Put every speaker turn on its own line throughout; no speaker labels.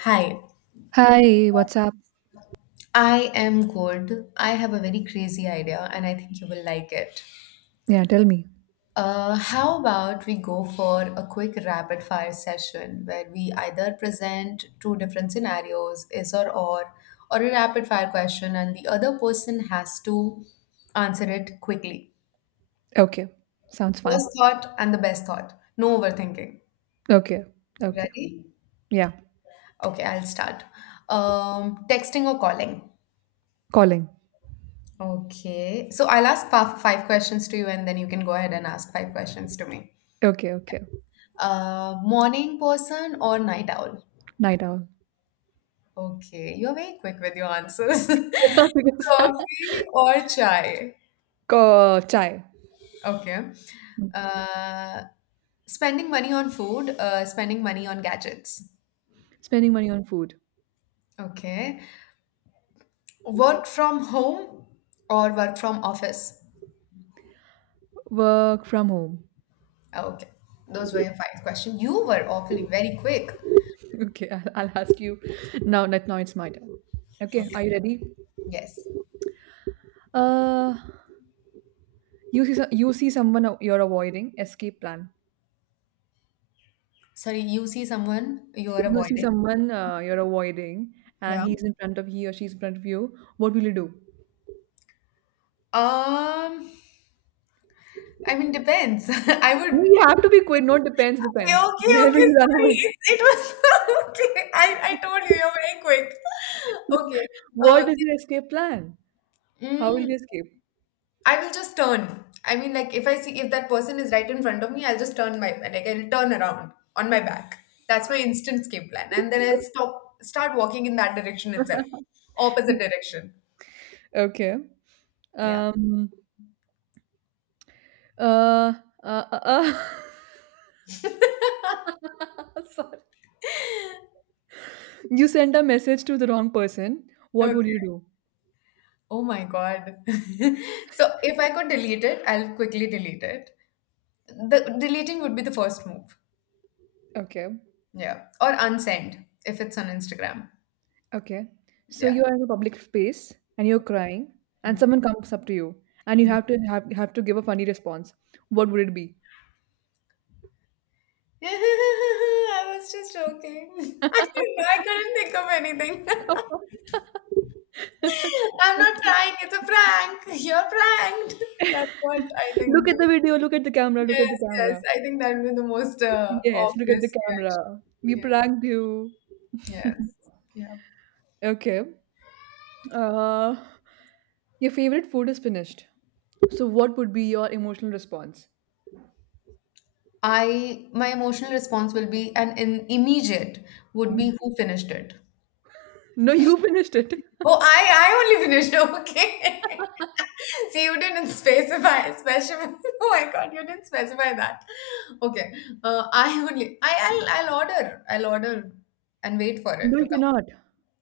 Hi,
Hi, what's up?
I am good. I have a very crazy idea and I think you will like it.
Yeah, tell me.
How about we go for a quick rapid fire session where we either present two different scenarios, or a rapid fire question, and the other person has to answer it quickly.
Okay, sounds fun.
First thought and the best thought. No overthinking.
Okay, okay.
Ready?
Yeah,
Okay, I'll start. Texting or calling?
calling.
Okay. So I'll ask five questions to you, and then you can go ahead and ask five questions to me.
Okay, okay.
Morning person or night owl?
Night owl.
Okay. You're very quick with your answers.
Because-
Coffee or chai?
Chai.
Okay. Uh, Spending money on food, spending money on gadgets.
Spending money on food.
Okay. Work from home or work from office?
Work from home.
Okay. Those were your five questions. You were awfully very quick.
Okay, I'll ask you now. That now it's my turn. Okay, are you ready?
Yes.
Uh, you see someone you're avoiding. Escape plan.
Sorry, you see someone you are
You see
avoiding?
someone you're avoiding, and
Yeah.
he's in front of he or she's in front of you. What will you do?
Um, I mean, depends. I
No,
would.
you have to be quick. No, depends,
Okay,
depends.
okay,
Where will
okay.
you run
Sorry,
away?
it was okay. I told you you're very quick. Okay. Uh,
What is your escape plan? How will you
mm,
escape?
I will just turn. I mean, like if I see if that person is right in front of me, I'll just turn my like I'll turn around on my back. That's my instant escape plan, and then I'll stop start walking in that direction itself, opposite direction.
Okay.
Yeah.
Um. Uh. Uh. uh, uh. Sorry. You sent a message to the wrong person. What
Okay.
would you do?
Oh my God. So if I could delete it, I'll quickly delete it. The deleting would be the first move.
Okay.
Yeah. Or unsend if it's on Instagram.
Okay. So
Yeah.
you are in a public space and you're crying, and
Hmm.
someone comes up to you, and you have to give a funny response. What would it be?
I was just joking. I couldn't think of anything. I'm not trying. It's a prank. You're pranked. That's what I think.
Look at the video. Look at the camera. Look at the
Yes, yes.
camera.
I think that would be the most
Yes, look at the
obvious reaction.
camera. We
Yeah.
pranked you.
Yes. Yeah.
Okay. Uh, your favorite food is finished. So, what would be your emotional response?
I My emotional response will be an immediate, would be
Immediate.
who finished it.
No, you finished it.
Oh, I only finished. Okay. See, you didn't specify. Specify. Oh my God, you didn't specify that. Okay. I only. I'll order. I'll order and wait for it
No,
to
you
come.
cannot.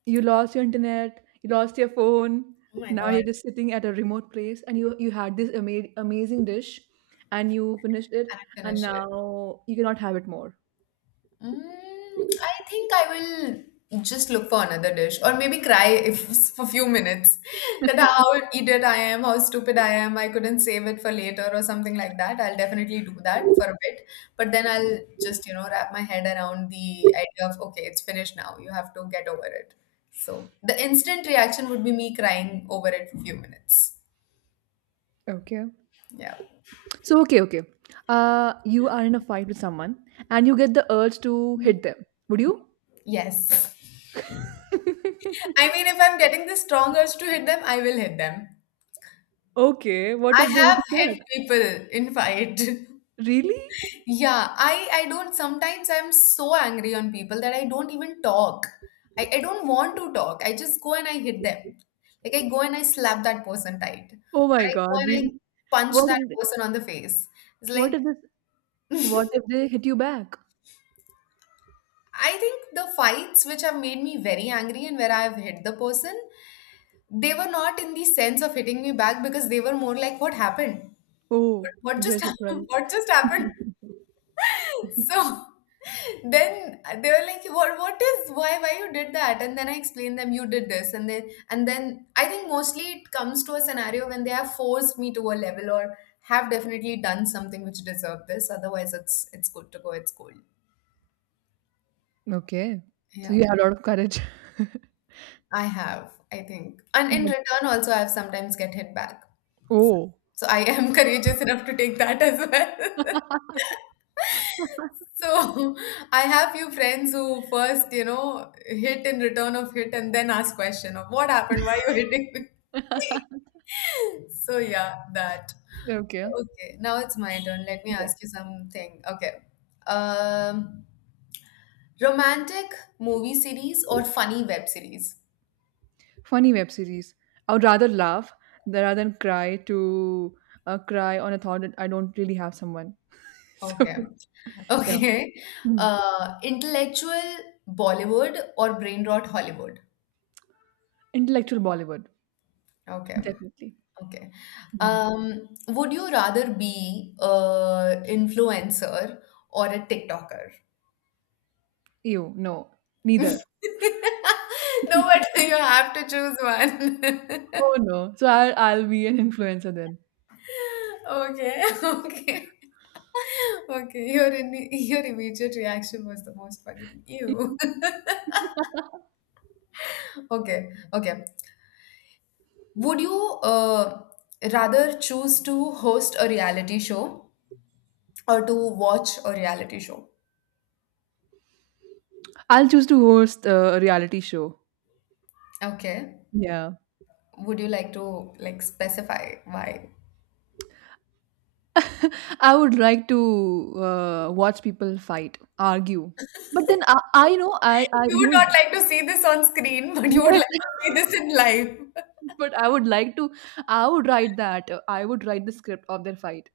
You lost your internet. You lost your phone.
Oh my
Now
God,
you're just sitting at a remote place, and you had this amazing dish, and you finished it,
and I
and
finish it.
now you cannot have it more.
Mm, I think I will just look for another dish, or maybe cry if for a few minutes that how idiot I am, how stupid I am, I couldn't save it for later or something like that. I'll definitely do that for a bit, but then I'll just, you know, wrap my head around the idea of okay, it's finished now. You have to get over it. So the instant reaction would be me crying over it for a few minutes.
Okay.
Yeah.
So okay, okay. You are in a fight with someone and you get the urge to hit them. Would you?
Yes. I mean, if I'm getting the strong urge to hit them, I will hit them.
Okay. What
I
if they
have
hit you
hit
back?
people in fight.
Really?
Yeah, I don't sometimes I'm so angry on people that I don't even talk. I don't want to talk. I just go and I hit them. Like I go and I slap that person tight. Or
Oh my
I go
God!
and I
Really?
punch
What
that
if? They,
person on the face. It's
what
like,
if this? What if they hit you back?
I think the fights which have made me very angry and where I have hit the person, they were not in the sense of hitting me back, because they were more like what happened?
Oh,
What
they're
just happened?
surprised.
What just happened? So then they were like, "What? What is? Why? Why you did that?" And then I explained them, "You did this," and then I think mostly it comes to a scenario when they have forced me to a level, or have definitely done something which deserved this. Otherwise, it's good to go. It's cold.
Okay. So
Yeah,
you have a lot of courage.
I have. I think, and in
Yeah.
return also, I've sometimes get hit back.
Oh.
So I am courageous enough to take that as well. So I have few friends who first, you know, hit in return of hit and then ask question of what happened, why you hitting me? So yeah, that.
Okay.
Okay, now it's my turn. Let me
Yes.
ask you something. Okay. Um, Romantic movie series or funny web series?
Funny web series. I would rather laugh rather than cry on a thought that I don't really have someone. So
Okay.
yeah.
Okay.
Mm.
Intellectual Bollywood or brain rot Hollywood?
Intellectual Bollywood
Okay.
definitely.
Okay.
Mm.
Would you rather be a influencer or a TikToker?
Ew, no, neither.
No, but you have to choose one.
Oh no, so I'll be an influencer then.
Okay, okay. Okay, your immediate reaction was the most funny thing. Ew. Okay, okay. Would you uh, rather choose to host a reality show or to watch a reality show?
I'll choose to host a reality show.
Okay.
Yeah,
Would you like to like specify why?
I would like to watch people fight, argue, but then I know I
You would not
you
like to see this on screen, but
know
you would
yes.
like to see this in life.
But I would like to I would write that. I would write the script of their fight.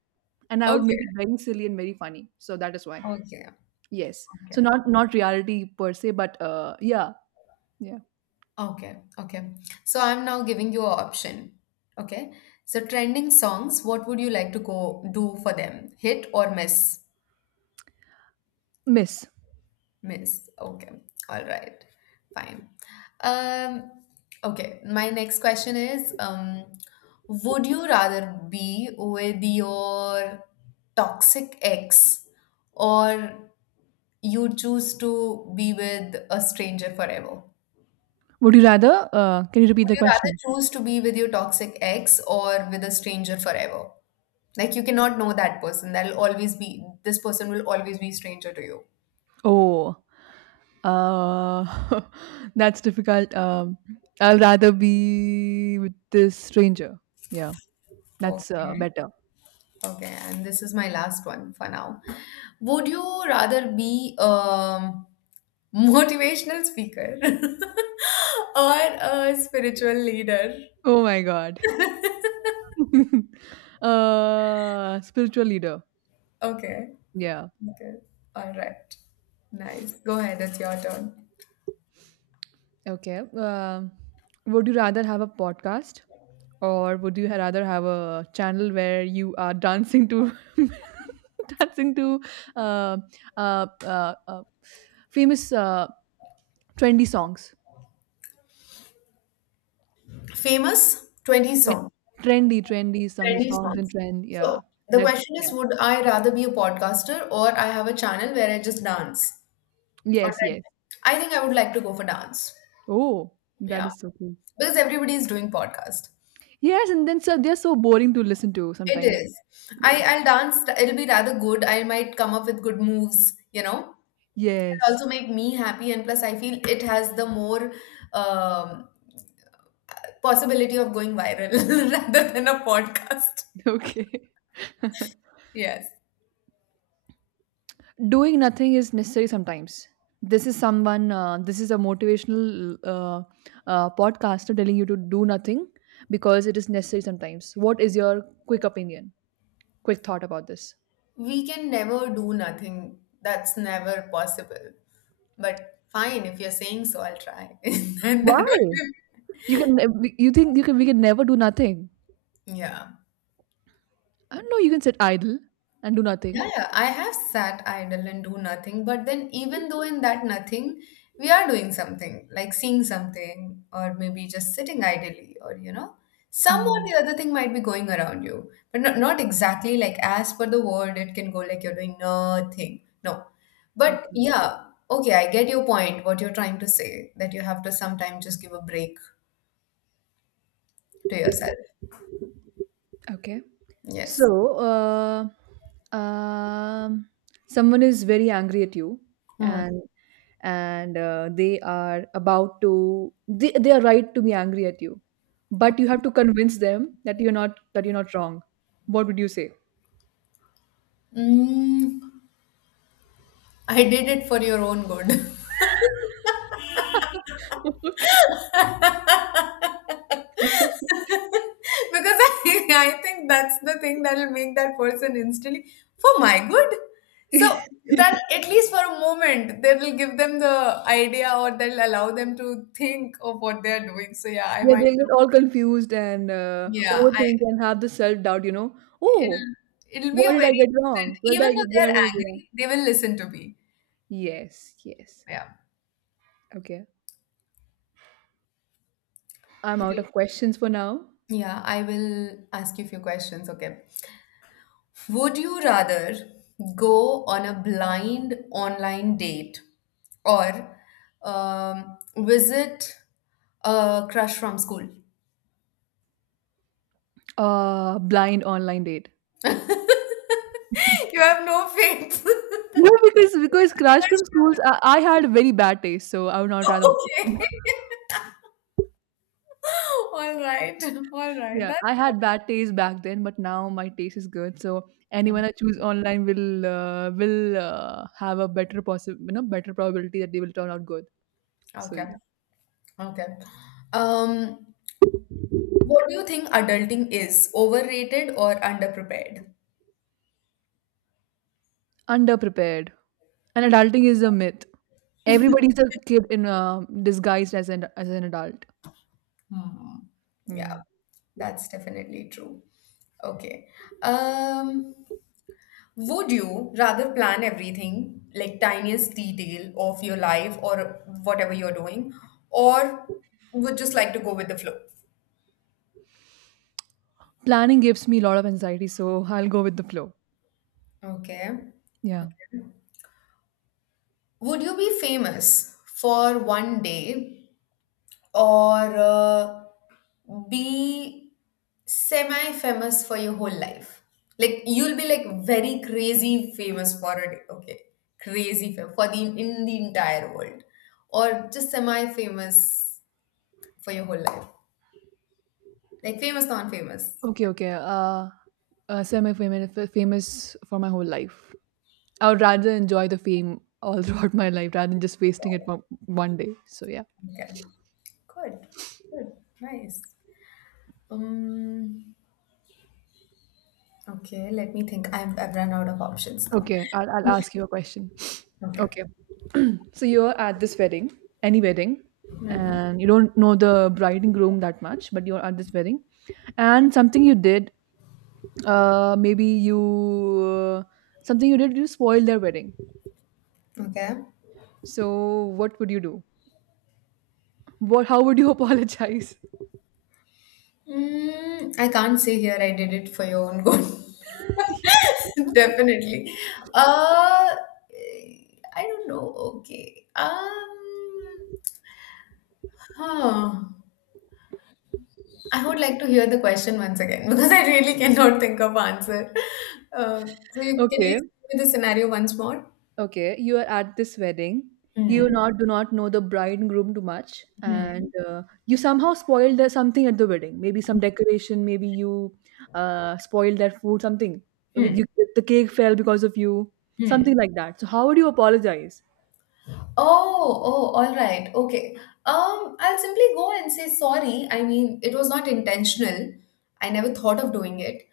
And I would make
Okay,
it very silly and very funny. So that is why.
okay,
Yes. So
okay,
not reality per se, but yeah. Yeah.
okay. So I'm now giving you an option. Okay. So, trending songs, what would you like to go do for them? Hit or miss?
Miss.
Miss. Okay. All right. Fine. Um, okay. My next question is, would you rather be with your toxic ex, or you choose to be with a stranger forever? Would
Would you rather? Can you repeat the
you rather
question?
choose to be with your toxic ex or with a stranger forever? Like you cannot know that person. That'll always be, this person will always be stranger to you.
Oh, uh, that's difficult. I'll rather be with this stranger. Yeah, that's
Okay.
better.
Okay, and this is my last one for now. Would you rather be a motivational speaker or a spiritual leader?
Oh my god. Spiritual leader.
Okay,
Yeah.
okay, all right, nice. Go ahead, it's your turn.
Okay. Would you rather have a podcast or would you rather have a channel where you are dancing to dancing to uh, uh, uh, uh, famous trendy songs?
Famous 20
Tre-
songs,
trendy song, the
20
songs in
songs.
trend. Yeah.
So the
Like,
question
yeah.
is, would I rather be a podcaster, or I have a channel where I just dance on
Yes,
10?
yes.
I think I would like to go for dance.
Oh, that
Yeah,
is so cool.
because everybody is doing podcast.
Yes, and then so they're so boring to listen to
It
sometimes.
is.
Yes.
I'll dance. It'll be rather good. I might come up with good moves, you know. It'll
Yes.
also make me happy, and plus, I feel it has the more um, possibility of going viral rather than a podcast.
Okay.
Yes,
Doing nothing is necessary sometimes. This is a motivational podcaster telling you to do nothing because it is necessary sometimes. What is your quick thought about this?
we can never do nothing. That's never possible. But fine, if you're saying so, I'll try. And that would
Why?
be-
You can you think you can We can never do nothing.
yeah.
I don't know, you can sit idle and do nothing.
Yeah, yeah, I have sat idle and do nothing, but then even though in that nothing, we are doing something, like seeing something, or maybe just sitting idly, some or
Hmm.
the other thing might be going around you, but not exactly like as per the word, it can go like you're doing nothing. No. But
Okay,
yeah, okay, I get your point, what you're trying to say, that you have to sometimes just give a break to yourself.
okay. So,
Yes.
uh, um, someone is very angry at you,
Hmm.
and they are right to be angry at you, but you have to convince them that you're not wrong. What would you say?
Mm, I did it for your own good.
Okay.
Because I think that's the thing that will make that person instantly for my good. So that at least for a moment they will give them the idea, or they'll allow them to think of what they are doing. So yeah, I
Yeah,
might
they'll get all confused and
yeah, I
overthink and have the self doubt. Oh,
it'll be
what
a
did I
very
get
instant,
wrong? Where did
even
I get?
though they
What
are
did I get
angry,
wrong?
they will listen to me.
Yes, yes.
Yeah.
Okay. I'm out
Okay.
of questions for now.
Yeah, I will ask you a few questions, okay? Would you rather go on a blind online date, or visit a crush from school?
Blind online date.
You have no faith.
No, because crush from schools, I had very bad taste, so I would not rather.
Okay. All right. All right.
Yeah,
That's
I had bad taste back then, but now my taste is good. So anyone I choose online will have a better possible, you know, better probability that they will turn out good.
Mm,
So
okay.
yeah,
Okay. Um, what do you think adulting is? Overrated or underprepared?
underprepared. And adulting is a myth. Everybody's a kid in disguised as an adult.
Hmm. Yeah,
Hmm.
that's definitely true. Okay. Um, would you rather plan everything, like tiniest detail of your life or whatever you're doing, or would just like to go with the flow?
Planning gives me a lot of anxiety, so I'll go with the flow.
Okay.
Yeah.
Would you be famous for one day, or be semi famous for your whole life? Like, you'll be like very crazy famous for a day, okay, crazy for the in the entire world, or just semi famous for your whole life, like famous non famous,
Okay, okay. Semi-famous famous for my whole life. I would rather enjoy the fame all throughout my life rather than just wasting it one day. So yeah.
okay, good, good, nice. um okay, let me think. I've run out of options now.
Okay, I'll ask you a question.
Okay.
Okay. So you're at this wedding, any wedding,
Hmm.
and you don't know the bride and groom that much, but you're at this wedding, and something you did, maybe you uh, something you did, you spoiled their wedding.
Okay.
So what would you do? What? How would you apologize?
Mm, I can't say here, I did it for your own good. Definitely. Uh, I don't know. Okay. Huh. I would like to hear the question once again, because I really cannot think of answer. So you, can you
Okay,
explain the scenario once more?
okay. You are at this wedding. You
Hmm.
not do not know the bride and groom too much,
Hmm.
and you somehow spoiled something at the wedding. Maybe some decoration. Maybe you spoiled their food. Something with you,
Hmm.
the cake fell because of you.
Hmm.
Something like that. So how would you apologize?
Oh, oh, all right. Okay. I'll simply go and say sorry. I mean, it was not intentional. I never thought of doing it.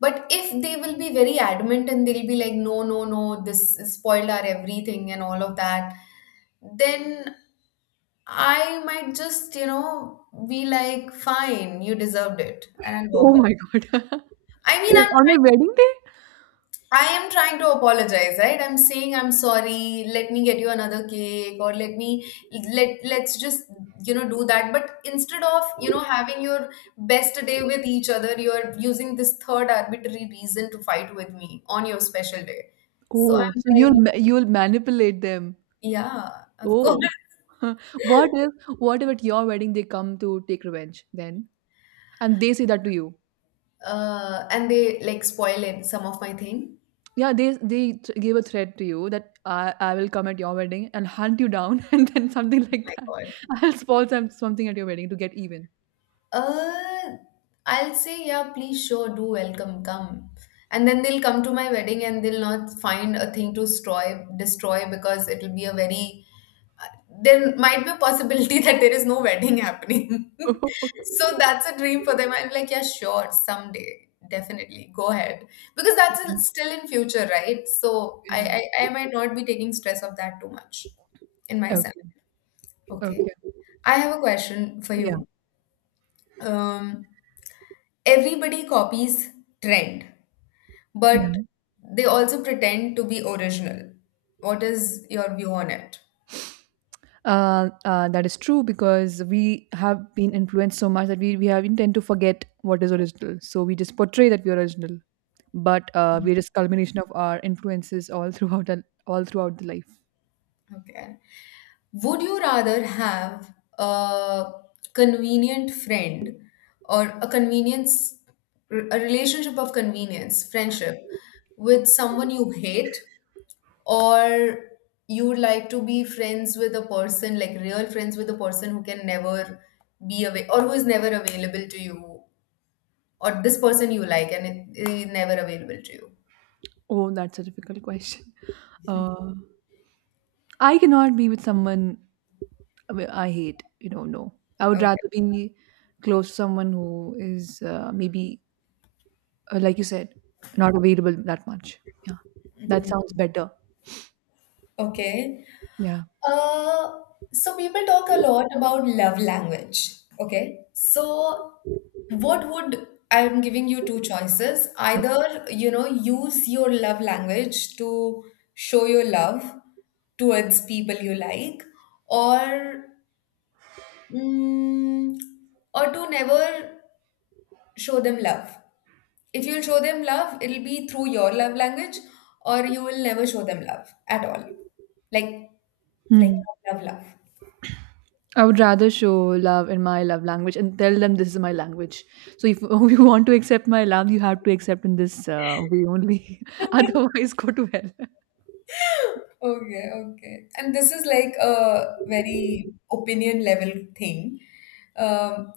But if they will be very adamant and they'll be like, no, no, no, this spoiled our everything and all of that, then I might just, you know, be like, fine, you deserved it. And I'll
Oh
walk off.
my God!
I mean,
They're on their wedding day.
I am trying to apologize, right? I'm saying I'm sorry. Let me get you another cake, or let me let's just do that. But instead of having your best day with each other, you're using this third arbitrary reason to fight with me on your special day. So
Oh,
I'm
so
like,
you'll you'll manipulate them.
yeah, of course.
Oh, what if what if at your wedding they come to take revenge then, and they say that to you?
And they like spoil it, some of my thing.
Yeah, they gave a threat to you that I will come at your wedding and hunt you down and then something
Oh
like
my
that.
God.
I'll spoil something at your wedding to get even.
Uh, I'll say, yeah, please, sure, do welcome, come. And then they'll come to my wedding and they'll not find a thing to destroy, because it'll be a very, uh, there might be a possibility that there is no wedding happening. So that's a dream for them. I'm like, yeah, sure, someday, definitely, go ahead. Because that's still in future, right? So
Yeah.
I might not be taking stress of that too much in myself.
Okay.
Okay.
Okay.
I have a question for
Yeah.
you. Um, everybody copies trend, but
Yeah.
they also pretend to be original. What is your view on it?
That is true because we have been influenced so much that we tend to forget what is original. So we just portray that we're original, but we're just culmination of our influences all throughout all throughout the life.
Okay. Would you rather have a convenient friend or a convenience, a relationship of convenience, friendship with someone you hate, or you would like to be friends with a person, like real friends with a person who can never be away or who is never available to you, or this person you like and it is never available to you?
Oh, that's a difficult question. Uh, I cannot be with someone I mean, I hate, no. I would
Okay.
rather be close to someone who is maybe, like you said, not available that much. Yeah, that sounds better.
Okay.
Yeah.
Uh, so people talk a lot about love language. Okay. So what would I'm giving you two choices.
Yep.
Either, you know, use your love language to show your love towards people you like, or mm, or to never show them love. If you'll show them love, it'll be through your love language, or you will never show them love at all. Like, like,
Mhm.
love, love.
I would rather show love in my love language and tell them this is my language. So if you want to accept my love, you have to accept in this way only. Otherwise, go to hell.
Okay, okay. And this is like a very opinion level thing. Um,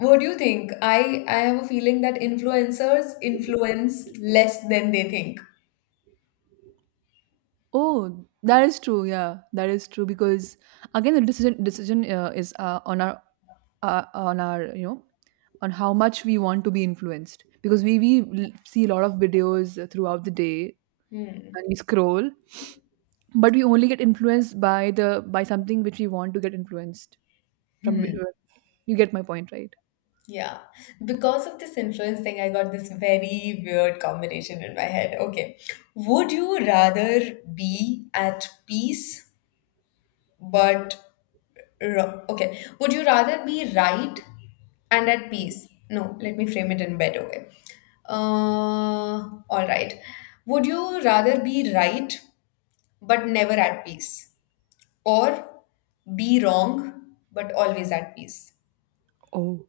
what do you think? I have a feeling that influencers influence less than they think.
Oh, that is true. Yeah, that is true because again, the decision is on our you know on how much we want to be influenced because we see a lot of videos throughout the day
Hmm.
and we scroll, but we only get influenced by the by something which we want to get influenced from.
Hmm.
You get my point, right?
Yeah, because of this influence thing, I got this very weird combination in my head. Okay, would you rather be at peace but would you rather be right and at peace? No, let me frame it in a better way. Uh, all right, would you rather be right but never at peace, or be wrong but always at peace?
Oh,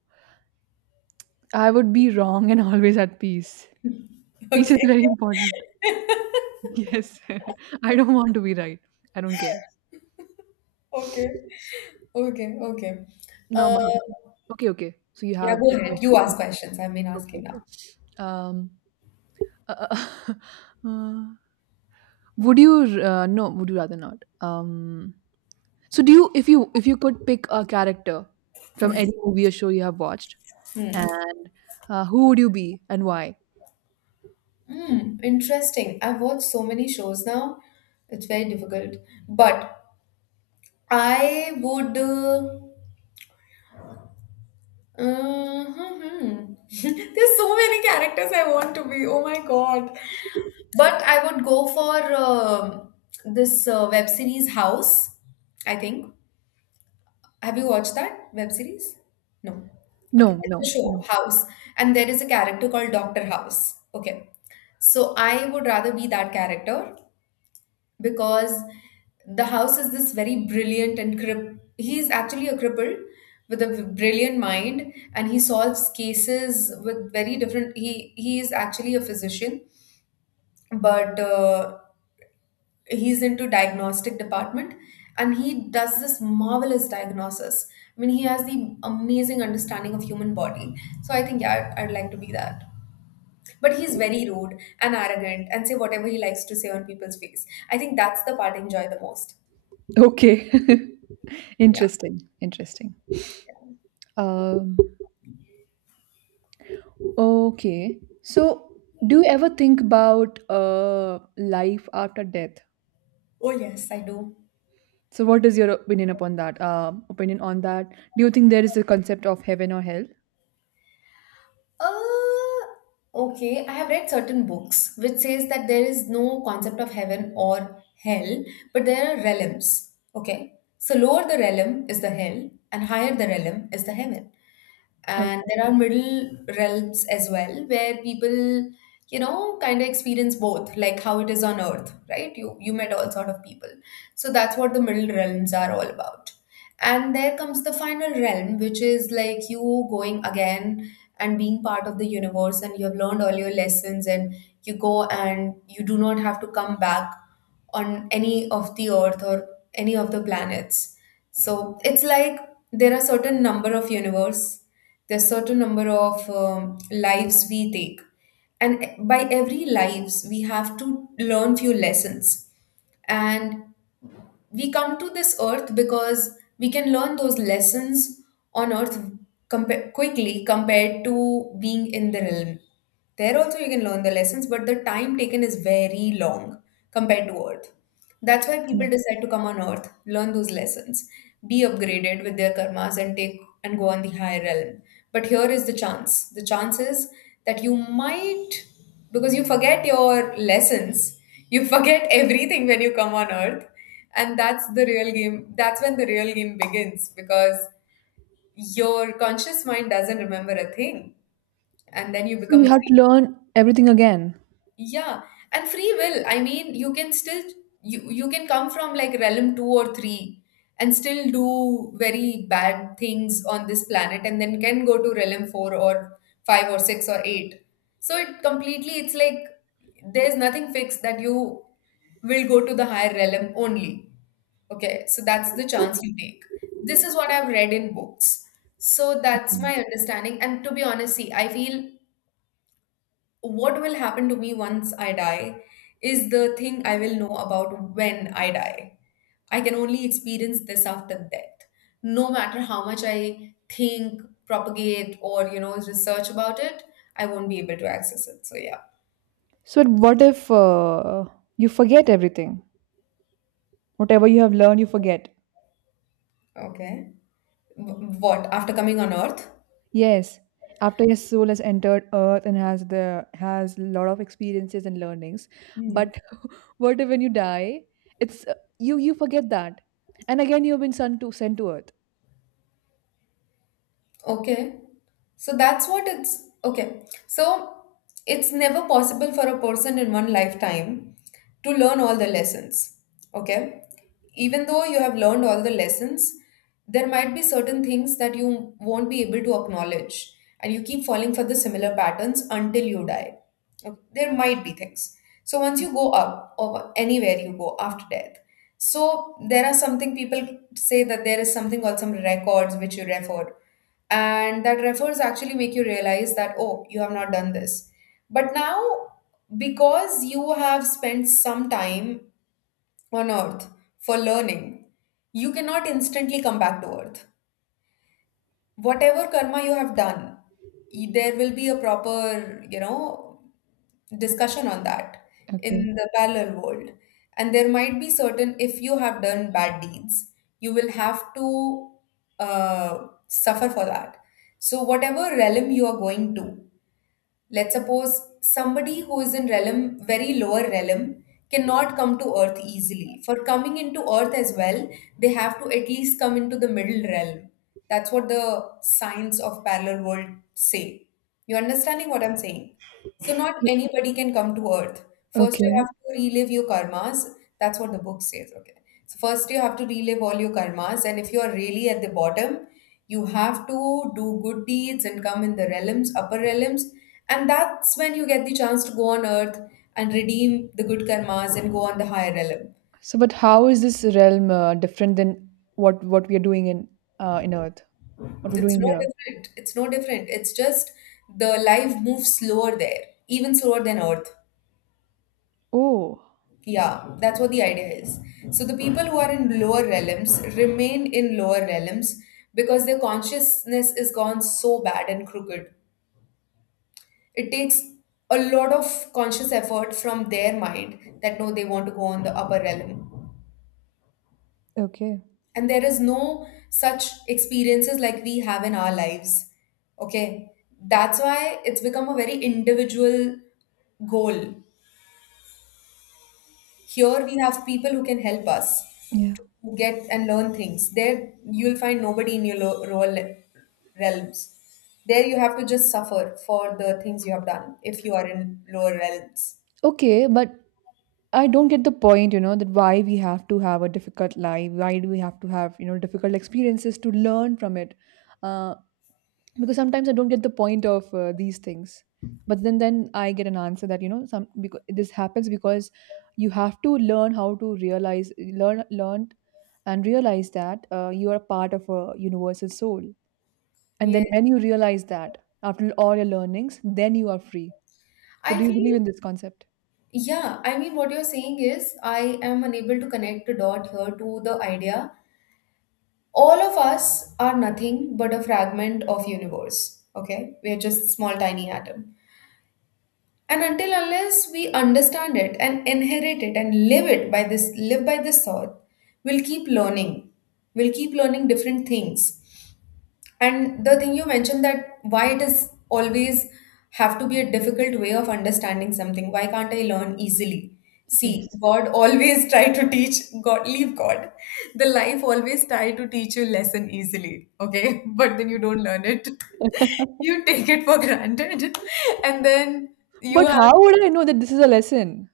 I would be wrong and always at peace. Peace is
Okay.
very important. Yes, I don't want to be right. I don't care.
Okay. Okay. Okay.
Now my
Uh,
Okay, okay. So you
yeah,
have
go
the
ahead. You
question.
ask questions. I've been
Okay,
asking
okay.
now.
Um, uh, uh, uh, would you? No, would you rather not? So do you? If you could pick a character from any movie or show you have watched,
Hmm.
and who would you be and why?
Hmm. Interesting. I've watched so many shows now. It's very difficult. But I would. Hmm, hmm. There's so many characters I want to be. Oh my God. But I would go for this web series House, I think. Have you watched that web series? No. Okay,
No, no,
it's a show,
no.
House, and there is a character called Dr. House. Okay. So I would rather be that character because the house is this very brilliant and crip he's actually a cripple with a brilliant mind, and he solves cases with very different. He is actually a physician, but he's into diagnostic department, and he does this marvelous diagnosis. I mean, he has the amazing understanding of human body. So I think, yeah, I'd like to be that. But he's very rude and arrogant and say whatever he likes to say on people's face. I think that's the part I enjoy the most.
Okay,
Yeah.
interesting, interesting. Um, okay. So, do you ever think about life after death?
Oh yes, I do.
So, what is your opinion upon that? Opinion on that? Do you think there is a concept of heaven or hell?
Uh, okay, I have read certain books which says that there is no concept of heaven or hell, but there are realms. Okay, so lower the realm is the hell, and higher the realm is the heaven. And
Okay.
there are middle realms as well where people, kind of experience both, like how it is on earth, right? You met all sort of people. So that's what the middle realms are all about. And there comes the final realm, which is like you going again and being part of the universe, and you have learned all your lessons, and you go and you do not have to come back on any of the earth or any of the planets. So it's like there are certain number of universe, there's certain number of lives we take, and by every lives we have to learn few lessons. And we come to this earth because we can learn those lessons on earth quickly compared to being in the realm. There also you can learn the lessons, but the time taken is very long compared to earth. That's why
Yeah.
people decide to come on earth, learn those lessons, be upgraded with their karmas and take and go on the higher realm. But here is the chance. The chance is that you might, because you forget your lessons, you forget everything when you come on earth, and that's the real game. That's when the real game begins because your conscious mind doesn't remember a thing, and then you
So
become
you
a
have to learn everything again.
yeah, and free will. I mean, you can still. You can come from like realm 2 or 3 and still do very bad things on this planet, and then can go to realm 4 or 5 or 6 or 8. So it completely it's like there's nothing fixed that you will go to the higher realm only. Okay, so that's the chance you take. This is what I've read in books. So that's my
Okay.
understanding. And to be honest, see, I feel what will happen to me once I die is the thing I will know about when I die. I can only experience this after death. No matter how much I think, propagate, or research about it, I won't be able to access it. So yeah,
So what if you forget everything? Whatever you have learned, you forget.
okay. What after coming on Earth?
Yes, after his soul has entered Earth and has a lot of experiences and learnings, but what if when you die, it's you forget that, and again you've been sent to Earth.
Okay. So that's what it's, okay. So it's never possible for a person in one lifetime to learn all the lessons. Okay. Even though you have learned all the lessons, there might be certain things that you won't be able to acknowledge, and you keep falling for the similar patterns until you die. Okay. There might be things. So once you go up or anywhere you go after death, so there are something people say that there is something called some records which you refer, and that refers actually make you realize that oh you have not done this. But now because you have spent some time on earth for learning, you cannot instantly come back to earth. Whatever karma you have done, there will be a proper, discussion on that in
Okay.
the parallel world. And there might be certain, if you have done bad deeds, you will have to suffer for that. So, whatever realm you are going to, let's suppose somebody who is in realm, very lower realm, cannot come to earth easily. For coming into earth as well, they have to at least come into the middle realm. That's what the science of parallel world say. You understanding what I'm saying? So not
Y-
anybody can come to Earth. First, you
Okay.
have to relive your karmas. That's what the book says. Okay. So first, you have to relive all your karmas, and if you are really at the bottom, you have to do good deeds and come in the realms, upper realms, and that's when you get the chance to go on Earth and redeem the good karmas and go on the higher realm.
So, but how is this realm different than what we are doing in Earth? What we're
It's
doing
no
here?
different. It's no different. It's just the life moves slower there, even slower than Earth.
Oh,
Yeah, that's what the idea is. So the people who are in lower realms remain in lower realms because their consciousness is gone so bad and crooked. It takes a lot of conscious effort from their mind that no, they want to go on the upper realm.
okay.
And there is no such experiences like we have in our lives. Okay. That's why it's become a very individual goal. Here we have people who can help us
Yeah.
to get and learn things. There you'll find nobody in your rural realms. There you have to just suffer for the things you have done if you are in lower realms.
Okay, but I don't get the point, that why we have to have a difficult life, why do we have to have, difficult experiences to learn from it? Uh, because sometimes I don't get the point of these things. But then I get an answer that you know some because this happens because you have to learn how to realize, learn, and realize that you are part of a universal soul. And
Yeah.
then when you realize that after all your learnings, then you are free. So
I
do you believe
feel,
in this concept?
yeah, I mean, what you're saying is, I am unable to connect the dot here to the idea. All of us are nothing but a fragment of universe. Okay? We're just small, tiny atom. And until unless we understand it and inherit it and live by this thought, we'll keep learning. We'll keep learning different things. And the thing you mentioned that why it is always have to be a difficult way of understanding something. Why can't I learn easily? See,
Yes.
God always try to teach God, leave God. The life always try to teach you lesson easily. Okay. But then you don't learn it. You take it for granted and then you
But
have.
how would I know that this is a lesson?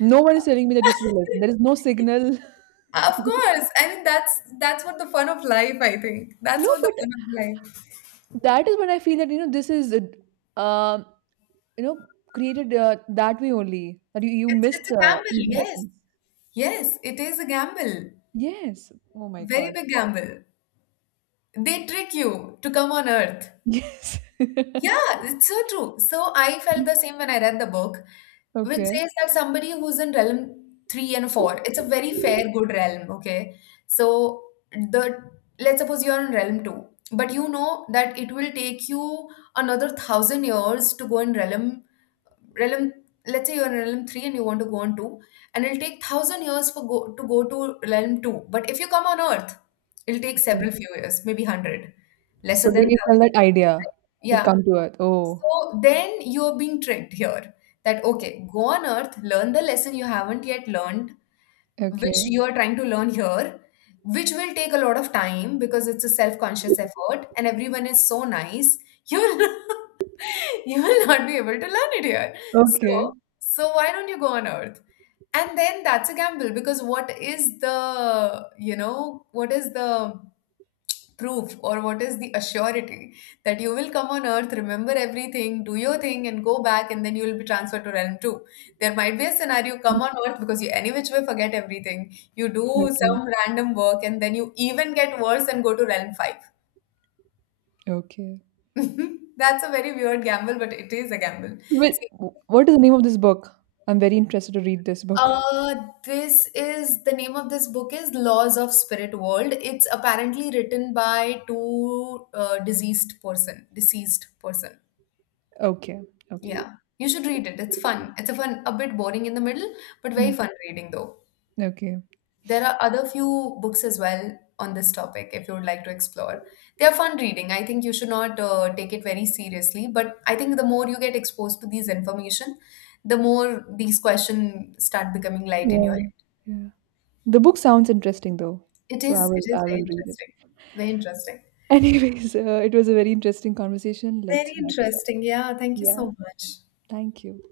No one is telling me that this is a lesson. There is no signal.
Of course. I mean that's what the fun of life, I think. That's
No,
what the
but
fun of life.
that is when I feel that, this is, created that way only, that you
It's
miss
it's a gamble,
easy
yes.
lessons.
Yes, it is a gamble.
Yes. Oh my
Very
God.
big gamble. They trick you to come on earth.
Yes.
Yeah, it's so true. So I felt the same when I read the book, which
Okay.
says that somebody who's in realm 3 and 4, it's a very fair, good realm, okay? So the let's suppose you're in realm 2, but you know that it will take you another 1,000 years to go in realm. realm let's say you're in realm 3 and you want to go on 2, and it'll take 1,000 years for go to realm 2. But if you come on earth, it'll take
Okay.
several few years, maybe 100
So
lesser than
they sell
1,000.
that idea that
Yeah.
come to earth. Oh,
So then you're being tricked here that okay go on earth learn the lesson you haven't yet learned, which
okay.
you are trying to learn here, which will take a lot of time because it's a self-conscious effort and everyone is so nice, you will you will not be able to learn it here.
Okay.
So, so, why don't you go on Earth? And then that's a gamble because what is the proof, or what is the assurity that you will come on earth, remember everything, do your thing and go back, and then you will be transferred to realm 2. There might be a scenario: come on earth because you any which way forget everything, you do
Okay.
some random work and then you even get worse and go to realm 5.
Okay.
That's a very weird gamble, but it is a gamble.
Wait,
See,
what is the name of this book? I'm very interested to read this book.
uh this is the name of this book is Laws of Spirit World. It's apparently written by two deceased person.
Okay, okay.
Yeah, you should read it. It's fun. It's a fun, a bit boring in the middle, but very
Mm.
fun reading though.
Okay.
There are other few books as well on this topic if you would like to explore. They are fun reading. I think you should not take it very seriously, but I think the more you get exposed to these information, the more these questions start becoming light in your
Yeah,
head.
yeah. The book sounds interesting though,
It
so I
is,
will
it
I
is very
will read it.
interesting. Very interesting.
Anyways, it was a very interesting conversation. Let's
Very
wrap it up.
interesting. Yeah, thank you
Yeah,
so much.
thank you.